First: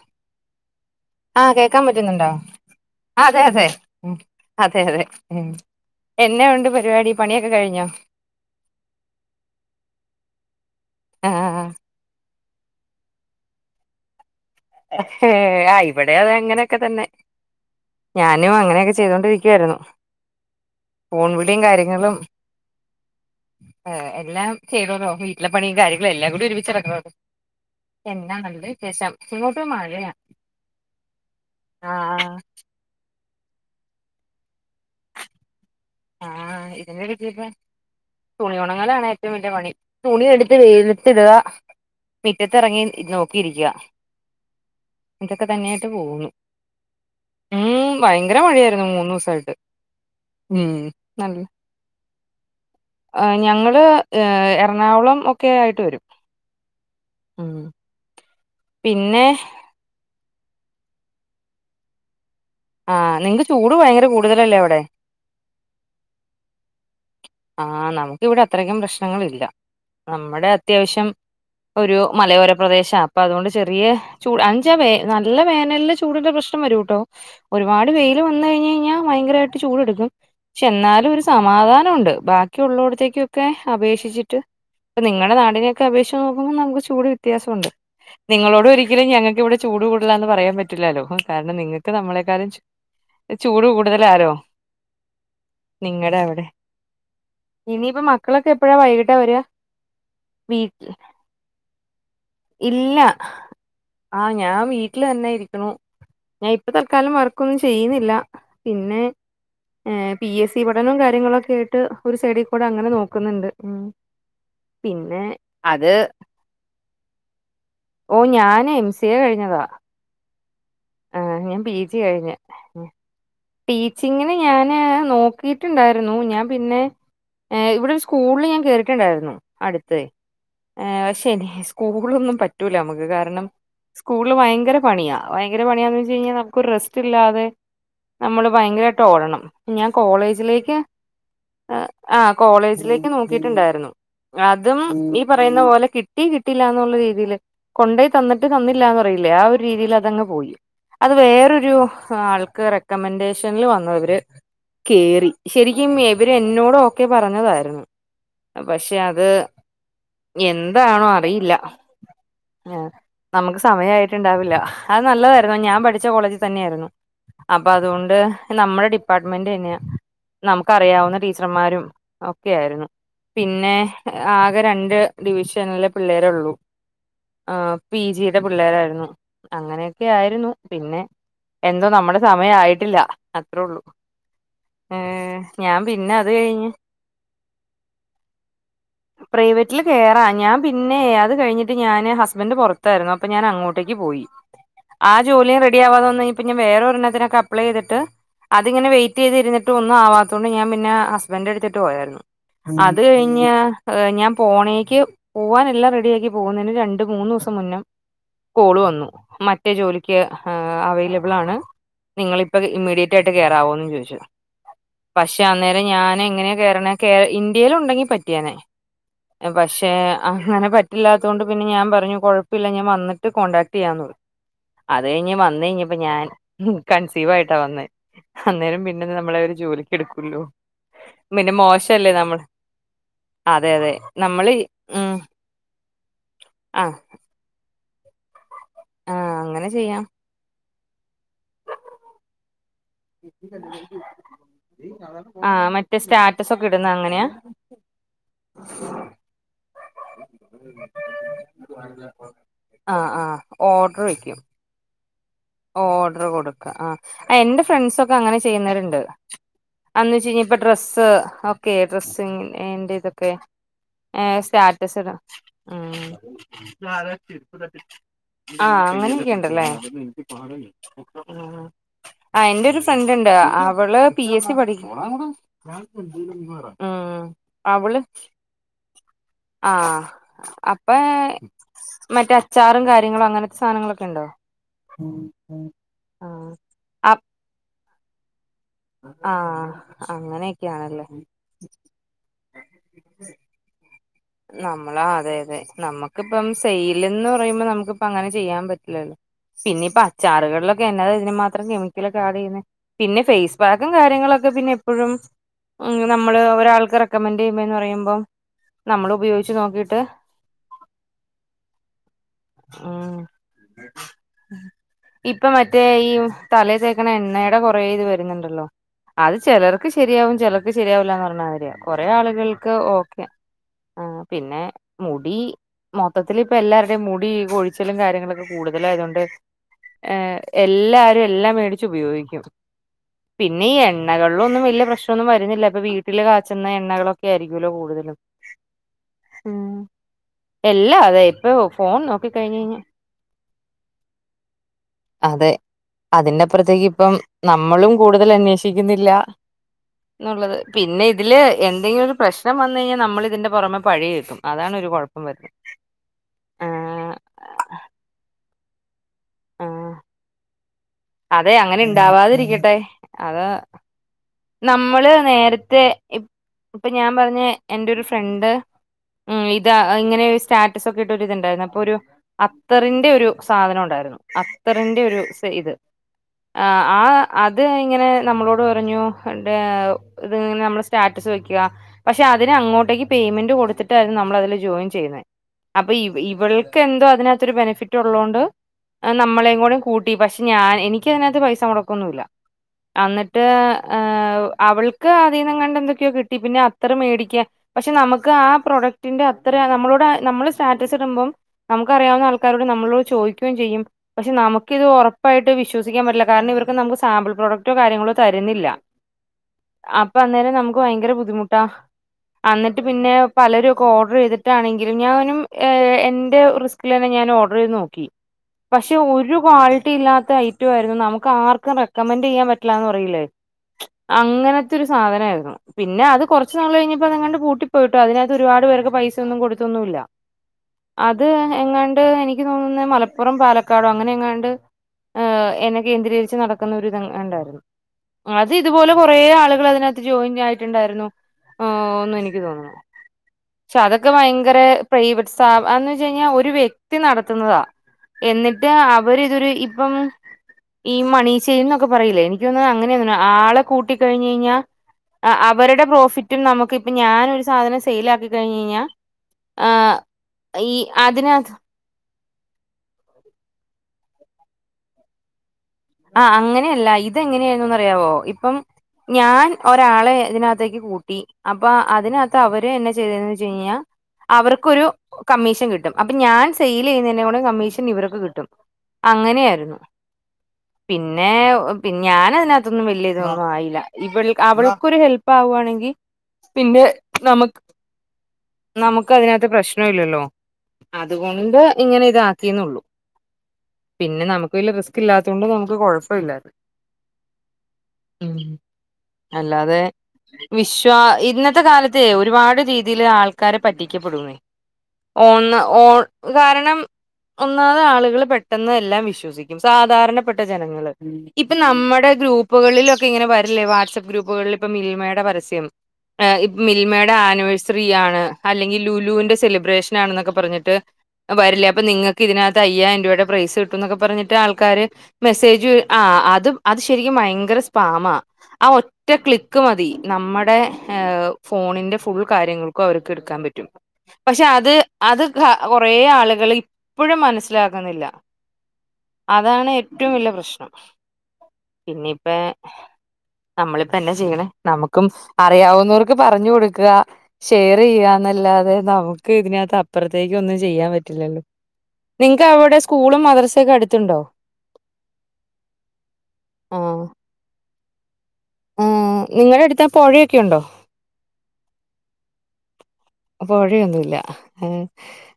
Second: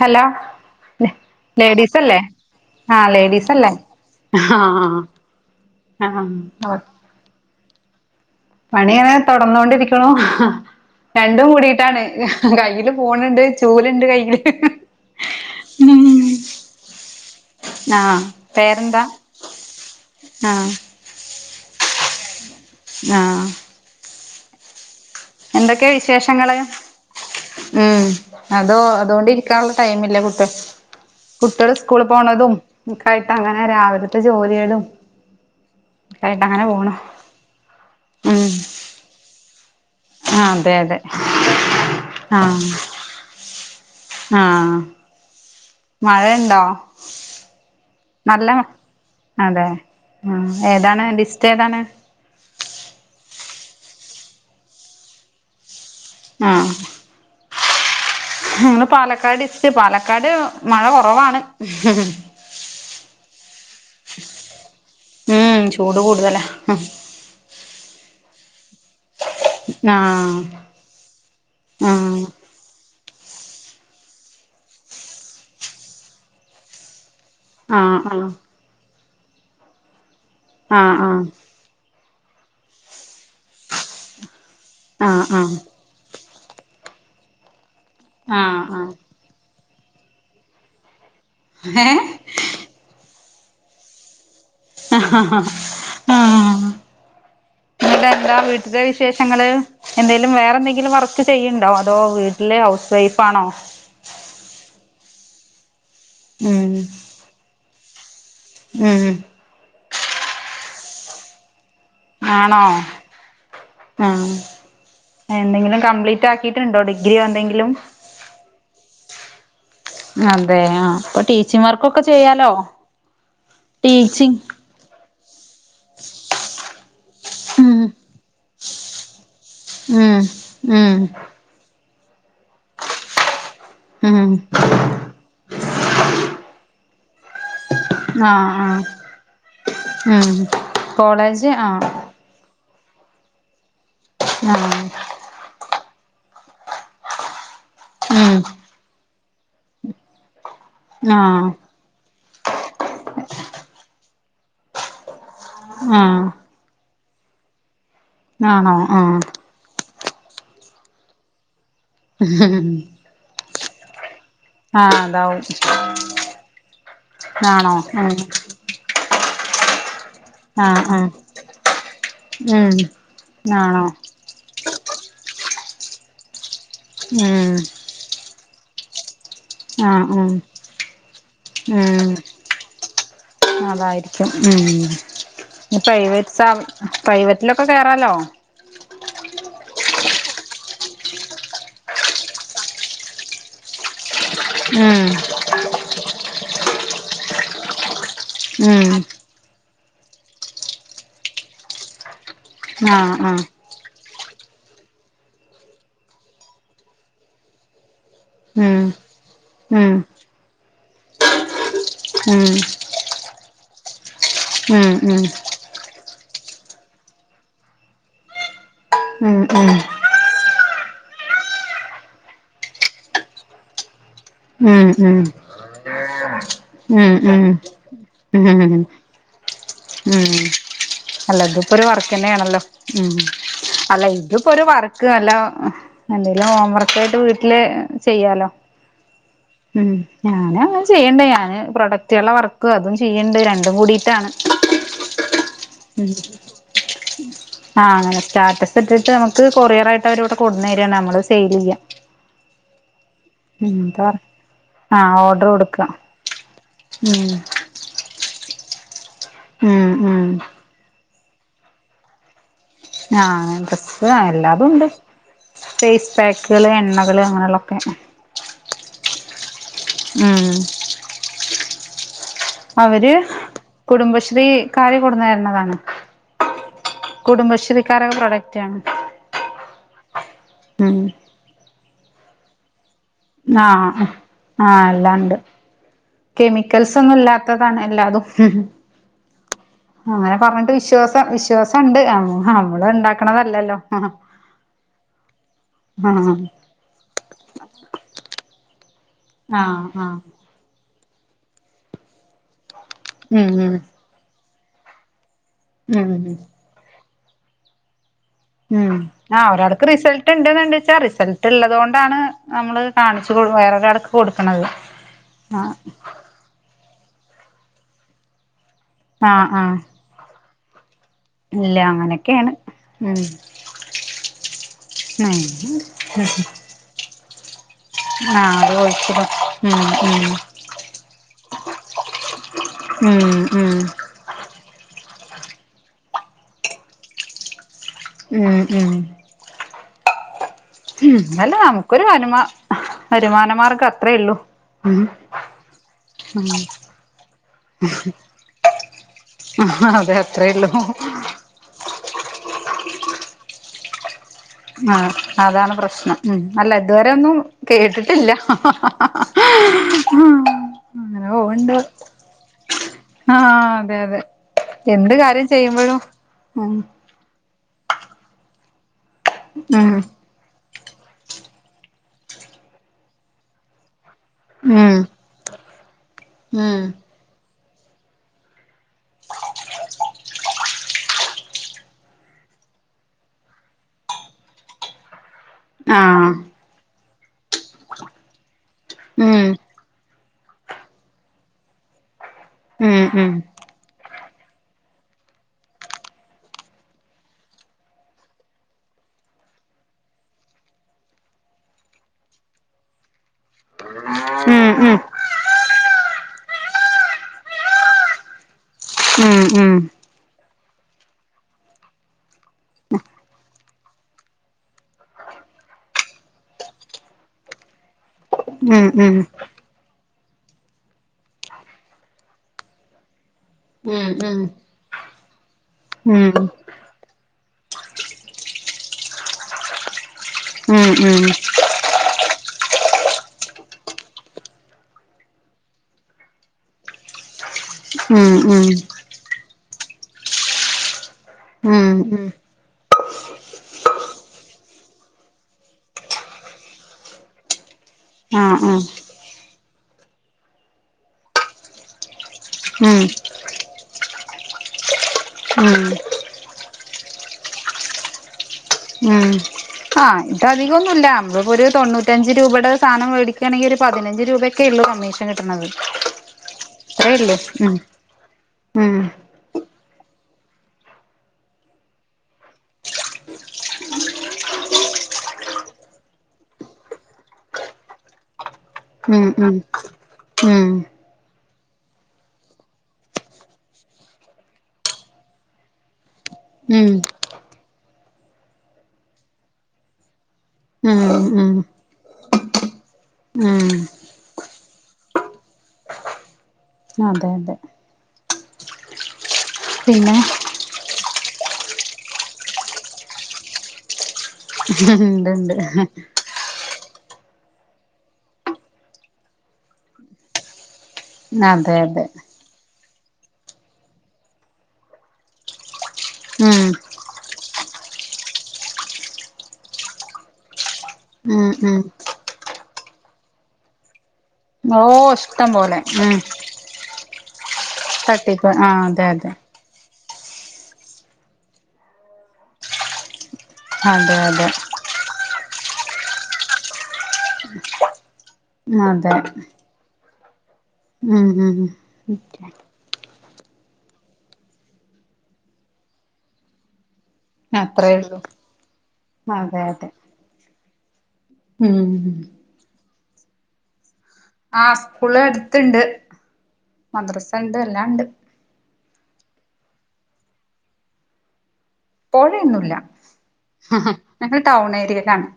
Hello ആഹ് കേൾക്കാൻ ലേഡീസല്ലേ പറ്റുന്നുണ്ടോ? ആഹ് അതെ അതെ ലേഡീസല്ലേ ഉം അതെ ആഹ് അതെ ഉം ആഹ് എന്നാ ഉണ്ട് പരിപാടി പണിയൊ കഴിഞ്ഞോ? പണി അങ്ങനെ തൊടർന്നോണ്ടിരിക്ക്‌ണു ആ രണ്ടും കൂടിയിട്ടാണ് കയ്യില് ഫോണ് ണ്ട് ചൂലുണ്ട് കയ്യില് ആ ഇവിടെ അതങ്ങനെയൊക്കെ തന്നെ ആഹ് ഞാനും അങ്ങനെയൊക്കെ പേരെന്താ ചെയ്തോണ്ടിരിക്കുവായിരുന്നു ആഹ് ഫോണ് വിളീം കാര്യങ്ങളും ആഹ് ഏ, എല്ലാം ചെയ്തോല്ലോ വീട്ടിലെ പണിയും എന്തൊക്കെയാ കാര്യങ്ങളും എല്ലാം കൂടി വിശേഷങ്ങള് ഒരുമിച്ചടക്കുണു എന്നാ നല്ല വിശേഷം ഇങ്ങോട്ട് ക്കാനുള്ള മഴയാ ടൈമില്ല കുട്ടെ കുട്ട്യാള് ആ സ്കൂളി പോണതും ക്കായിട്ട് അങ്ങനെ രാവിലത്തെ ജോല്യാളും ആഹ് ഇതിന്റെ രീതിപ ഉം തുണിയുണങ്ങാനാണ് ഏറ്റവും വലിയ പണി ആഹ് തുണിയെടുത്ത് അതെ അതെ വെയിലത്തിടാ ആഹ് മിറ്റത്തറങ്ങി നോക്കിയിരിക്കാ ആഹ് മഴ ഇണ്ടോ? ഉം ഭയങ്കര നല്ല മഴയായിരുന്നു മൂന്ന് ദിവസായിട്ട് അതെ ആഹ് ഉം ഏതാണ് നല്ല ഡിസ്റ്റ് ഏതാണ്? ആഹ് ഞങ്ങള് ഏ എറണാകുളം ഒക്കെ ആയിട്ട് വരും. ആഹ് ഉം ങ്ങള് പിന്നെ പാലക്കാട് ഡിസ്റ്റ് പാലക്കാട് മഴ കുറവാണ് ആ നിങ്ങക്ക് ചൂട് ഭയങ്കര കൂടുതലല്ലേ അവിടെ ചൂട് കൂടുതലാ ഉം ആഹ് നമുക്കിവിടെ അത്രക്കും പ്രശ്നങ്ങളില്ല ആഹ് നമ്മുടെ അത്യാവശ്യം ഒരു ആഹ് മലയോര പ്രദേശാ അപ്പൊ അതുകൊണ്ട് ചെറിയ ചൂട് അഞ്ചാവേ നല്ല വേനലിലെ ചൂടിന്റെ പ്രശ്നം വരൂട്ടോ ഒരുപാട് ആഹ് വെയിൽ ആഹ് വന്നു കഴിഞ്ഞ് കഴിഞ്ഞാൽ ഭയങ്കരായിട്ട് ചൂട് ഇടുക്കും പക്ഷെ ആഹ് എന്നാലും ഒരു സമാധാനംഉണ്ട് ബാക്കിയുള്ളോടത്തേക്കൊക്കെ അപേക്ഷിച്ചി ട്ട് ഇപ്പൊ ആഹ് ആഹ് നിങ്ങളുടെ ആഹ് നാടിനെയൊക്കെ അപേക്ഷിച്ച് നോക്കുമ്പം നമുക്ക് ചൂട് വ്യത്യാസമുണ്ട് ആഹ് നിങ്ങളോട് ആഹ് ഒരിക്കലും ഞങ്ങക്ക് ഇവിടെ ചൂട് കൂടലാ എന്ന് പറയാൻ പറ്റില്ലാലോ കാരണം നിങ്ങൾക്ക് ഏഹ് നമ്മളെക്കളും ചൂട് കൂടുതലാലോ അഹ ഹാ ആ നിങ്ങടെ അവിടെ ഇനിയിപ്പ നിങ്ങടെ എന്താ മക്കളൊക്കെ എപ്പഴാ വീട്ടന്റെ വൈകിട്ടാ വരിക വിശേഷങ്ങള് എന്തെേലും വേറെ വീട്ടിൽ എന്തെങ്കിലും വർക്ക് ചെയ്യുണ്ടോ ഇല്ല ആ ഞാൻ വീ വീട്ടിൽ തന്നെയിരിക്കണ ഞാൻ ഇപ്പ ഉം തൽക്കാലം വർക്കൊന്നും ചെയ്യുന്നില്ല പിന്നെ ഉം പി എസ് സി പഠനം കാര്യങ്ങളൊക്കെ ഒരു സൈഡി ആണോ കൂടെ അങ്ങനെ നോക്കുന്നുണ്ട് മ് ആഹ് എന്തെങ്കിലും കംപ്ലീറ്റ് ആക്കിട്ടുണ്ടോ ഡിഗ്രി ഓ ഞൻ എം സി എ കഴിഞ്ഞതാ അതെ ആ ഇപ്പൊ ഏഹ് ഞാൻ ടീച്ചിങ് പി വർ ജി ക്കൊക്കെ കഴിഞ്ഞ് ചെയ്യാലോ? ടീച്ചിങ്ങിന് ടീച്ചിങ് ഞാന് നോക്കിട്ടുണ്ടായിരുന്നു ഞാൻ പിന്നെ ഉം ഇവിടെ സ്കൂളിൽ ഞാൻ കേറിട്ടുണ്ടായിരുന്നു അടുത്ത് ഉം ഉം പക്ഷെ സ്കൂളൊന്നും പറ്റൂല നമുക്ക് കാരണം ഉം സ്കൂളിൽ ഭയങ്കര പണിയാ ഭയങ്കര പണിയാണെന്ന് വെച്ച് കഴിഞ്ഞാൽ നമുക്കൊരു റെസ്റ്റില്ലാതെ - ആ നമ്മള് ആ ഭയങ്കരമായിട്ട് ഓടണം ഞാൻ ഉം കോളേജിലേക്ക് ആ ആ കോളേജിലേക്ക് നോക്കിയിട്ടുണ്ടായിരുന്നു ആ അതും ഈ പറയുന്ന പോലെ കിട്ടി കിട്ടില്ലന്നുള്ള രീതിൽ കൊണ്ടയി ഉം തന്നിട്ട് തന്നില്ലാന്ന് പററിയില്ലേ ആ ഒരു രീതിയിൽ അതങ്ങ് പോയി അത് ആ വേറൊരു ആൾക്ക് റെക്കമെന്റേഷനിൽ വന്നവര് കേറി ശരിക്കും ആ വര് എന്നോട ഒക്കെ പറഞ്ഞതായിരുന്നു ആണോ പക്ഷെ ആ അത് എന്താണോ അറിയില്ല ഹ ഹാ ഏഹ് നമുക്ക് സമയായിട്ടുണ്ടാവില്ല അത് നല്ലതായിരുന്നു ഞാൻ പഠിച്ച കോളേജ് തന്നെയായിയിരുന്നു അപ്പൊ ആണോ അതുകൊണ്ട് ഉം നമ്മുടെ ഡിപ്പാർട്ട്മെന്റ് തന്നെയാ ആ നമുക്ക് ആ അറിയാവുന്ന ടീച്ചർമാരും ഒക്കെ ഉം ആയിരുന്നു പിന്നെ ആണോ ആകെ രണ്ട് ഡിവിഷനിലെ പിള്ളേരെ ഉള്ളൂ ഉം പി ജിയുടെ പിള്ളേരായിരുന്നു ആ അങ്ങനെയൊക്കെ ഉം ആയിരുന്നു പിന്നെ എന്തോ ഉം നമ്മുടെ സമയം ആയിട്ടില്ല അത്രേയള്ളൂ അതായിരിക്കും ഉം ഏർ ഈ ഞാൻ പിന്നെ അത് പ്രൈവറ്റ് കഴിഞ്ഞ് പ്രൈവറ്റിലൊക്കെ കയറലോ? ആ പ്രൈവറ്റിൽ കയറാ ഞാൻ പിന്നെ അത് കഴിഞ്ഞിട്ട് ഞാാന് ഹസ്ബൻറ് പുറത്തായിരുന്നു അപ്പൊ ഞാൻ അങ്ങോട്ടേക്ക് പോയി ഉം ആ ജോലും റെഡി ആവാതോന്നിപ്പ ഞാ വേറെരെണ്ണത്തിനക്കെ അപ്ലൈ ചെയ്തിട്ട് അതിങ്ങനെ ഉം വെയിറ്റ് ചെയ്തിരിട്ട് ഒന്നും ആവാത്തുകൊണ്ട് ഞാൻ പിന്നെ ഹസ്ബൻഡ് എടുത്തിട്ട് പോയായിരുന്നു അത് ആഹ് കഴിഞ്ഞ ആഹ് ഞാൻ പോണേക്ക് പോവാന എല്ലാം റെഡിിയക്കി പോകുന്നതിന് രണ്ട മൂന്ന് ദിവസം മുന്നേ കോള് ഉം വന്നു മറ്റേ ഉം ജോലിക്ക് അവൈലബിൾ ആണ്. നിങ്ങളിപ്പോ ഉം ഇമ്മീഡിയറ്റ് ആയിട്ട് കെയറാവോന്ന് ചോദിച്ചു. ഉം പക്ഷെ അന്നേരം ഞാൻ എങ്ങനെയാ കേറണ കേ ഇന്ത്യൽ ഉണ്ടെങ്കി പറ്റിയനെ. ഉം ഉം ഉം ഉം പക്ഷെ അങ്ങനെ പറ്റില്ലാത്ത കൊണ്ട് പിന്നെ ഞാൻ പറഞ്ഞു കൊഴപ്പമില്ല ഞാൻ വന്നിട്ട് കോണ്ടാക്ട് ചെയ്യാന്ന. അതു ഉം കഴിഞ്ഞ് വന്ന കയിഞ്ഞ് - അപ്പൊ ഞാൻ കൺസീവ് ആയിട്ടാ വന്നേ ഉം ഉം ഉം അന്നേരം പിന്നെന്നും നമ്മള അവര് ജോലിക്ക് എടുക്കല്ലോ. ഉം അല്ല ഇതിപ്പോ ഒരു വർക്ക് തന്നെയ ആണല്ലോ ഉം. അതെ അതെ അല്ല ഇതിപ്പോ നമ്മള് ഒരു വർക്ക് ഉം അല്ല എന്തെലും ഹോം വർക്ക് ആഹ് ആ [unintelligible] യിട്ട് വീട്ടില്- ചെയ്യാലോ ആഹ് അങ്ങനെ ഉം ചെയ്യാം ഞാന് അനെ ചെയ്യണ്ടേ ഞാന്- പ്രൊഡക്റ്റുകളുടെ വർക്കും അതും ചെയ്യണ്ട് രണ്ടും കൂടിട്ടാണ്. ആഹ് മറ്റേ മ് സ്റ്റാറ്റസ് ഒക്കെ ഇടുന്ന അങ്ങനെയാ ആ അങ്ങനെ സ്റ്റാറ്റസ് ഇട്ടിട്ട് നമുക്ക്- ഇവരവിടെ കൊടുന്ന തരിണ് നമ്മള് സെയിതുല്ല ആഹ് ആഹ് ഉം [unintelligible] ആഹ്‌ ഓ- ഓ ഓർഡകൊടുക്ക ആഹ്‌ എന്റെ ഫ്രണ്ട്സൊക്കെ അങ്ങനെ ചെയ്യുന്നവരുണ്ട് ഉം ഉം അന്നുച്ച്യ്ഞ്ഞ ഡ്രസ്സ് ഓക്കെ ഡ്രസ്സ് [unintelligible] ന്റെ തൊക്കെ ആഹ് ഡ്രസ്സ് ഏഹ്‌ എല്ലാതും ഉണ്ട് സ്റ്റാറ്റസ് ഇടാ ഫേസ് പാക്കുകള് എണ്ണകള് അങ്ങനെയുള്ളൊക്കെ ആഹ് അങ്ങനെയൊക്കെണ്ടല്ലേ ഉം ആഹ്‌ എന്റെ ഒരു അവര് ഫ്രണ്ട് അവളെ പിഎസ് സി പഠിക്കു കുടുംബശ്രീക്കാര് കുടുംബശ്രീക്കാര പ്രോഡക്റ്റ് ആണ് ആഹ് അപ്പ ഉം മറ്റേഅച്ചാറും കാര്യ കാര്യങ്ങള് അങ്ങനത്തെ സാധങ്ങളൊക്കെയുണ്ടോ? എല്ലാണ്ട് കെമിക്കൽസ് ഒന്നും അപ് ഇല്ലാത്തതാണ് എല്ലാതും. ആഹ് അങ്ങനെ പറഞ്ഞിട്ട് അങ്ങനെയൊക്കെയാണല്ലേ വിശ്വാസം വിശ്വാസുണ്ട് ആഹ് നമ്മള് ഇണ്ടാക്കണതല്ലല്ലോ? ആഹ് നമ്മളാ അതെ അതെ നമുക്കിപ്പം സെയ്‌ലിന്ന് പറയുമ്പോ നമുക്കിപ്പങ്ങനെ ചെയ്യാൻ പറ്റില്ലല്ലോ. പിന്നെ ആഹ് ഇപ്പോ ആഹ് അച്ചാറുകളിലൊക്കെ എന്നതാ ഇതിന് മാത്രം കെമിക്കലൊക്കെ ആഡ് ചെയ്യുന്നെ? പിന്നെ ഉം ഉം ഫേസ്പാക്കും കാര്യങ്ങളൊക്കെ പിന്നെ എപ്പഴും ഉം നമ്മള് ഒരാൾക്ക് റെക ക്കമന്റെയ്യുമ്പോന്ന് പറയുമ്പോ ഉം ആ ഒരാൾക്ക് റിസൾട്ടിണ്ട്ന്നെച്ചാ റിസൾട്ട് ഇള്ളതോണ്ടാണ് നമ്മള് ഉം കാണിച്ചു കൊടു വേറൊരാൾക്ക് കൊടുക്കണത്. ഇപ്പോ ആഹ് മറ്റേ ഈ തലേ തേ ക്കണ എണ്ണേടെ കൊറേ ഇത് വരുന്നുണ്ടല്ലോ അത് ആഹ് ആഹ് ചെലർക്ക് ശരിയാവും ചെലർക്ക് ശരി പറഞ്ഞാരിയാ ഇല്ല കൊറേ അങ്ങനെയൊക്കെയാണ് ആളുകൾക്ക് ഉം ഓക്കെ. ആഹ് പിന്നെ മുടി ഉം മൊത്തത്തിൽ ഇപ്പ എല്ലാരുടെയും മുടി കൊഴിച്ചലും കാര്യങ്ങളൊക്കെ ആഹ് അത് കൂടുതലാ തോണ്ട് ഒഴിച്ചിടും ഉം ഉം ഏഹ് എല്ലാരും എല്ലാം മേടിച്ച് ഉപയോഗിക്കും. ഉം പിന്നെ ഈ ഉം എണ്ണകളിലൊന്നും വല്യ പ്രശ് നൊന്നും വരുന്നില്ല ഇപ്പോ വീട്ടില് കാച്ചുന്ന എണ്ണകളൊക്കെയായിരിക്കുല്ലോ കൂടുതലും. ഉം ഉം ഉം എല്ലാ അതെ ഉം ഇപ്പൊ അല്ല ഫോൺ നമുക്കൊരു നോക്കി വരുമാ കഴിഞ്ഞ് കഴിഞ്ഞ വരുമാനമാർഗം അത്രേ ഉള്ളു. അതെ അതിന്റപ്പുറത്തേക്ക് ഇപ്പം നമ്മളും കൂടുതൽ അന്വേഷിക്കുന്നില്ലാ അതെ അത്രേ ന്നുള്ളത് ഉള്ളൂ പിന്നെ ഇതില് എന്തെങ്കിലും ഒരു പ്രശ്നം വന്നഴിഞ്ഞാ നമ്മൾ ഇതിന്റെ പുറമെ പഴി കേക്കും. അതാണ് ഒരു ആഹ് കുഴപ്പം വരുന്നത് അതാണ് പ്രശ്നം ഉം അല്ല ഇതുവരെ ആഹ് ഒന്നും കേട്ടിട്ടില്ല. ആഹ് അങ്ങനെ അതെ പോവ്ണ്ട് അങ്ങനെ ഇണ്ടാവാതിരിക്കട്ടെ അത് ആഹ് അതെ അതെ നമ്മള് എന്ത് കാര്യം നേരത്തെ ചെയ്യുമ്പഴും ഉം ഇപ്പോ ഞാൻ പറ ഞ്ഞ് എന്റൊരു ഫ്രണ്ട് ഉം ഇത് ഇങ്ങനെ സ്റ്റാറ്റസൊക്കെയിട്ട് ഒരു ഇതിണ്ടായിരുന്നു അപ്പോ ഒരു അത്തറിന്റെ ഒരു സാധനണ്ടായിരുന്നു ഉം അത്തറിന്റെ ഒരു സൈത് ആ ഉം ആ അത് ഇങ്ങനെ നമ്മളോട് പറഞ്ഞു കണ്ടാ ഇത്ങ്ങനെ നമ്മള് സ്റ്റാറ്റസ് വെക്ക പക്ഷെ അതിനങ്ങോട്ടേക്ക് പേയ്മെന്റ് കൊടുത്തിട്ടായിരുന്നു നമ്മൾ അതിൽ ജോയിൻ ചെയ്യുന്നെ അപ്പൊ ഇവ ആഹ് ഇവൾക്കെന്തോ അതിനകത്തൊരു ബെനഫിറ്റൊള്ളോണ്ട് ഉം നമ്മളേ കൂടെ കൂട്ടി പക്ഷ ഞാൻ എനിക്ക് ഇതിന് അകത്ത് പൈസ മൊടക്കൊന്നുയില്ല. ഉം ആ ഉം ഉം ഇന്നെട്ട് ഉം ഏ അവൾക്ക് അതീന്ന് എങ്ങാണ്ട്, എന്തൊക്കെയോ കിട്ടി. പിന്നെ അത്തെറ് മേടിക്കാൻ പക്ഷെ നമ്മെക്ക് ആ പ്രൊഡക്റ്റ് തിന്റെ അത്രെ അയ് നമ്മളോട് അയ് നമ്മൾ സ്റ്റാറ്റെസ് ഇടുമ്പം നമുക്ക് അറിയാവുന്ന ആൾക്കാരോട് നമ്മളോട് ചോയി ക്കും ചെയ്യും. പക്ഷെ നമുക്കിത് ഉം ഒറപ്പായിട്ട് വിശ്വസിക്കാൻ പറ്റ്ല്ല കാരണം ഇവർക്ക് നമ്മ്ക്ക് സാമ്പിൾ പ്രൊഡക്റ്റോ കാര്യങ്ങളോ തര്ന്നില്ല. ഉം ഉം ഉം ഉം അപ്പ അന്നേരം നമ്മ് ഇപ്പം ഭയങ്കര ബുദ്ധിമുട്ടാ. ആ ഇന്നെട്ട് പിന്നെ പലെരും ക്കെ ഓഡെർ ചെയ്തിട്ടാണെങ്കിലും ഞാനും ഏ എന്റെ റിസ്ക്കിലെന്നെ ഞാൻ ഓഡെർ ചെയ്ത് നോക്കി ഉം ഉം ഉം പക്ഷെ ഉം ഒര് ക്വാളിറ്റി ഇല്ലാ ത്ത ഐറ്റുവായിരുന്നു നമുക്ക് ആർക്കും റെക്കമെന്റ് ചെയ്യാൻ പറ്റില്ലാന്ന് പറയില്ലെ അങ്ങനെത്തെ ഒര് സാധനായിരുന്നു പിന്നെ അത് കൊറച്ച് നാൾ കഴിഞ്ഞപ്പോ അതെങ്ങാണ്ട് പൂട്ടി പോയിട്ടോ അതിന് അകെത്ത് ഒരുപാട് പേർക്ക് പൈസൊന്നും കൊട്ത്തൊന്നും ഇല്ല അത് എങ്ങാണ്ട് എനിക്ക് തോന്നുന്നെ മലപ്പു പ്പുറം പാലക്കാടോ അങ്ങനെ എങ്ങാണ്ട് ഏ എന്നെ കേന്ദ്രീകരിച്ച് നടക്ക്ന്നൊരു ഇതെങ്ങാണ്ട് ആയിരുന്നു അത് ഉം ഇതുപോലെ കൊറേ ആളുകൾ അതിന് അകെത്ത് ജോയിൻ ആയിട്ട് ഇണ്ടായിരുന്നു ഉം ഉം ഓന്ന് ഉം എനിക്ക് തോന്നുന്നു ക്ഷെ അതൊക്കെ ഭയങ്കരെ പ്രൈവറ്റ് സ്ഥാപ അയെന്ന് വെച്ച് കഴിഞ്ഞാ ഒരു വ്യക്തി നടത്തുന്നെതാ ആഹ് എന്നിട്ട് ആഹ് അവര് ഇതൊരു ഇപ്പം ഈ മണീ ചെയിൻന്നൊക്കെ പറിയിലെ എനിക്ക് തോന്നുന്നു അങ്ങനെ ഉം തോന്നുന്നു ആളെ കൂട്ടി കഴിഞ്ഞെഴിഞ്ഞാൽ അ ഉം അവരുടെ പ്രോഫിറ്റും നമുക്ക് കി ഇപ്പ ഞാനൊര് സാധനം സെയിൽ ആക്കിട്ട് ഉം ആ ഇത് ഈ അധികം ഒന്നും ഇല്ല നമ്മളിപ്പോ അതിനകത്ത് ഒര് തൊണ്ണൂറ്റി റ്റഞ്ച് രൂയുടെ സാനം വേടിക്കാണെങ്കി ഒര് പതിനഞ്ച് രൂപയൊക്കെ ഉള്ളു കമ്മീഷൻ കിട്ട്ണെത് ആ അങ്ങനെയല്ല ഇതെങ്ങനെയായിരുന്നുന്ന് അറിയാവോ ഇപ്പം ഉം ഞാൻ ഒരാളെ ഇതിന് അകത്തേക്ക് കൂട്ടി അപ്പ അതിന് അകെത്ത് അവരെന്നാ ചെയ്തേന്ന് വെച്ച് കഴിഞ്ഞാ അവർക്കൊരു കമ്മീഷൻ കിട്ടും അപ്പ ഞാൻ സെയിൽ ചെയ്യുന്നെയിൻ്റെ കൂടെ കമ്മീഷൻ ഇവര്ക്ക് കിട്ടും ഉം ഉം അങ്ങനെയായിരുന്നു ഉം പിന്നെ ഓ പി ഞാൻ അതിന് അകെത്തൊന്നും വല്ലിയ ഇതൊന്നും ആയില്ല ഇവൾ അവൾക്കൊര് ഹെൽപ്പ് ആവു ആണെങ്കി പിന്നെ ഉം നമ്ക്ക് നമുക്ക് അതിന് അകെത്ത് പ്രശ്ന ഇല്ലല്ലോ ഉം അതുകൊണ്ട് ഇങ്ങനെ ഇതാക്കിന്നെ ഒള്ളു ഉം ഉം പിന്നെ നമുക്ക് വല്ല്യ റിസ്ക് ഇല്ലാ ത്തോണ്ട് നമുക്ക് കൊഴപ്പം ഇല്ലാത്തെ അതെ അതെ അല്ലാതെ പിന്നെ വിശ്വാ ഇന്നെ ത്തെ കാലത്തെ ഒരുപാട് രീതി ൽ ആൾക്കാരെ പറ്റിക്കപ്പെടുംന്നെ ഉണ്ട് ഉണ്ട് ഓന്ന് ഓൺ അയ് കാരണം ഒന്നാമെത് ആളുകൾ പെട്ടെന്ന് എല്ലാം വിശ്വസിക്കും സാധാരണപ്പെട്ട ജനങ്ങൾ ഇപ്പ അതെ അതെ നമ്മെടെ ഗ്രൂപ്പുകളിലൊക്കെ ഇങ്ങനെ വരില്ലേ വാട്സ്ആപ്പ് ഗ്രൂപ്പുകെളിൽ ഇപ്പം മിൽമെയ്ടെ പരസ്യം ഇപ്പ ഉം മിൽമെയ്ടെ ആനിവേഴ്സ് സ്റിയാണ് ആണ് അല്ലെങ്കിൽ ലുലുന്റെ സെലിബ്രേഷൻ ആണ് ഇന്നൊക്കെ പറഞ്ഞിട്ട് ഉം വരില്ലെ അപ്പ ഉം നിങ്ങക്ക് ഇതിന് അകെത്ത് തെ അയ്യായിരം രൂപയുടെ പ്രൈസ് കിട്ടുന്നൊക്കെ പറഞ്ഞിട്ട് ഓ ആൾക്കാര് ഇഷ്ടം മെസേജു പോലെ ആ ഉം അത് അത് ഇഷ് ശരിക്കും ഭയങ്കര സ്പാമാ തട്ടിപ്പ് ആ അതെ ഒറ്റ അതെ ക്ലിക്ക് മതി നമ്മെടെ ഏയ് ഫോണിൻ്റെ ഫുൾ കാര്യങ്ങൾക്കും അവര്ക്ക് ഇട്ക്കാൻ പ റ്റും അതെ പക്ഷെ അതെ അത് അത് ക്കെ കൊറേ ആൾകൾ ഇപ്പഴും മന്സിലാക്ക്ന്നില്ല ഉം അതെ റ്റെവും വല്ലിയ പ്രശ്നം ഉം ഉം പിന്നെ ഇപ്പെ നമ്മളിപ്പ എന്നാ ചെയ്യ്ണേ നമ്മ്ക്കും അറിയാവുന്നൊർക്ക് പറഞ്ഞ് കൊട്ക്ക്കാ ഷെയർ അത്രേ ഉള്ളൂ ചെയ്യാന്ന് അല്ലാതെ നമുക്ക് ഇതിന് അതെ അകെത്ത് അതെ അപ്പെറ്ത്തേക്ക് ഒന്നും ചെയ്യാൻ പറ്റ് ല്ലല്ലോ ഉം നിങ്ങക്ക് അവിടെ സ്കൂളും മദ്രസക്കെ അടു ആ സ്കൂള് അടുത്ത് ഇണ്ട് മദ്രസ ഇണ്ട് എല്ലാണ്ട് ഉം നിങ്ങടെ അടുത്ത് പുഴയൊക്കെ ഉണ്ടോ പോഴയൊന്നുല്ല അപ്പ വഴിയൊന്നും ഇല്ല ഞങ്ങൾ ടൗൺ ഏരിയയിലാണ്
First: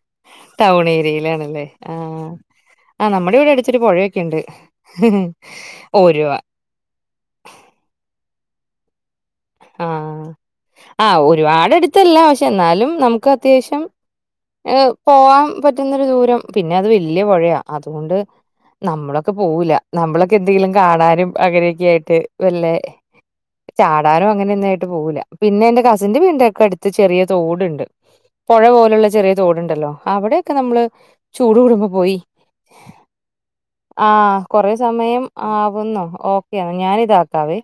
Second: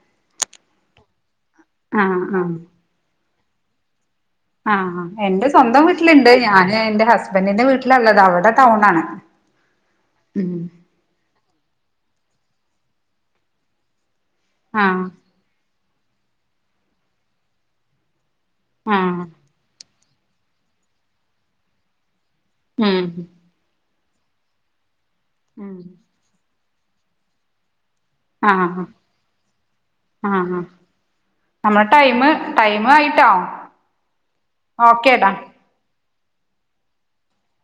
ടൗൺ ഏരിയയിലാൺ അല്ലെ ആ ആഹ് ആ നമ്മടെ ഇവ്ടെ ഇച്ചിരി പൊഴയൊ ആ എന്റെ സ്വന്തം വീട്ട്ൽ ഓരുവ ഇണ്ട് ഞാന് എൻ്റെ ഹസ്ബൻറിന്റെ വീട്ടിലാ ഇള്ളെത് അവ്ടെ ടൗൺ ആണ് ആ ആ ഒരുപാട് അടുത്ത് അല്ല പക്ഷെ എന്നാലും നമുക്ക് അത്യാവശ്യം ഏ ആഹ് പോവാൻ പറ്റുന്നൊരു ദൂരം പിന്നെ അത് വലിയ പുഴയാ അതുകൊണ്ട് ആഹ് നമ്മളൊക്കെ പോവില്ല നമ്മളൊക്കെ എന്തെങ്കിലും കാണാനും അങ്ങനക്കെ ആയിട്ട് വെല്ലേ ഉം ചാടാനും അങ്ങനെ ഒന്നും ആയിട്ട് പോവില്ല പിന്നെ എന്റെ കസിന്റെ വീടിന്റെ ഒക്കെ അടു ത്ത് ചെറിയ തോട്ണ്ട് പുഴ ആഹ് പോലുള്ള ചെറിയ തോടുണ്ടല്ലോ അവിടൊക്കെ ആഹ് നമ്മള് ചൂട് നമ്മളെ കൂടുമ്പോ പോയി ടൈമ് ടൈം ആയിട്ടോ ആ കൊറെ സമയം ഓക്കേടാ ആവുന്നു ഓക്കെ ഞാന് ഇതാക്കാവേ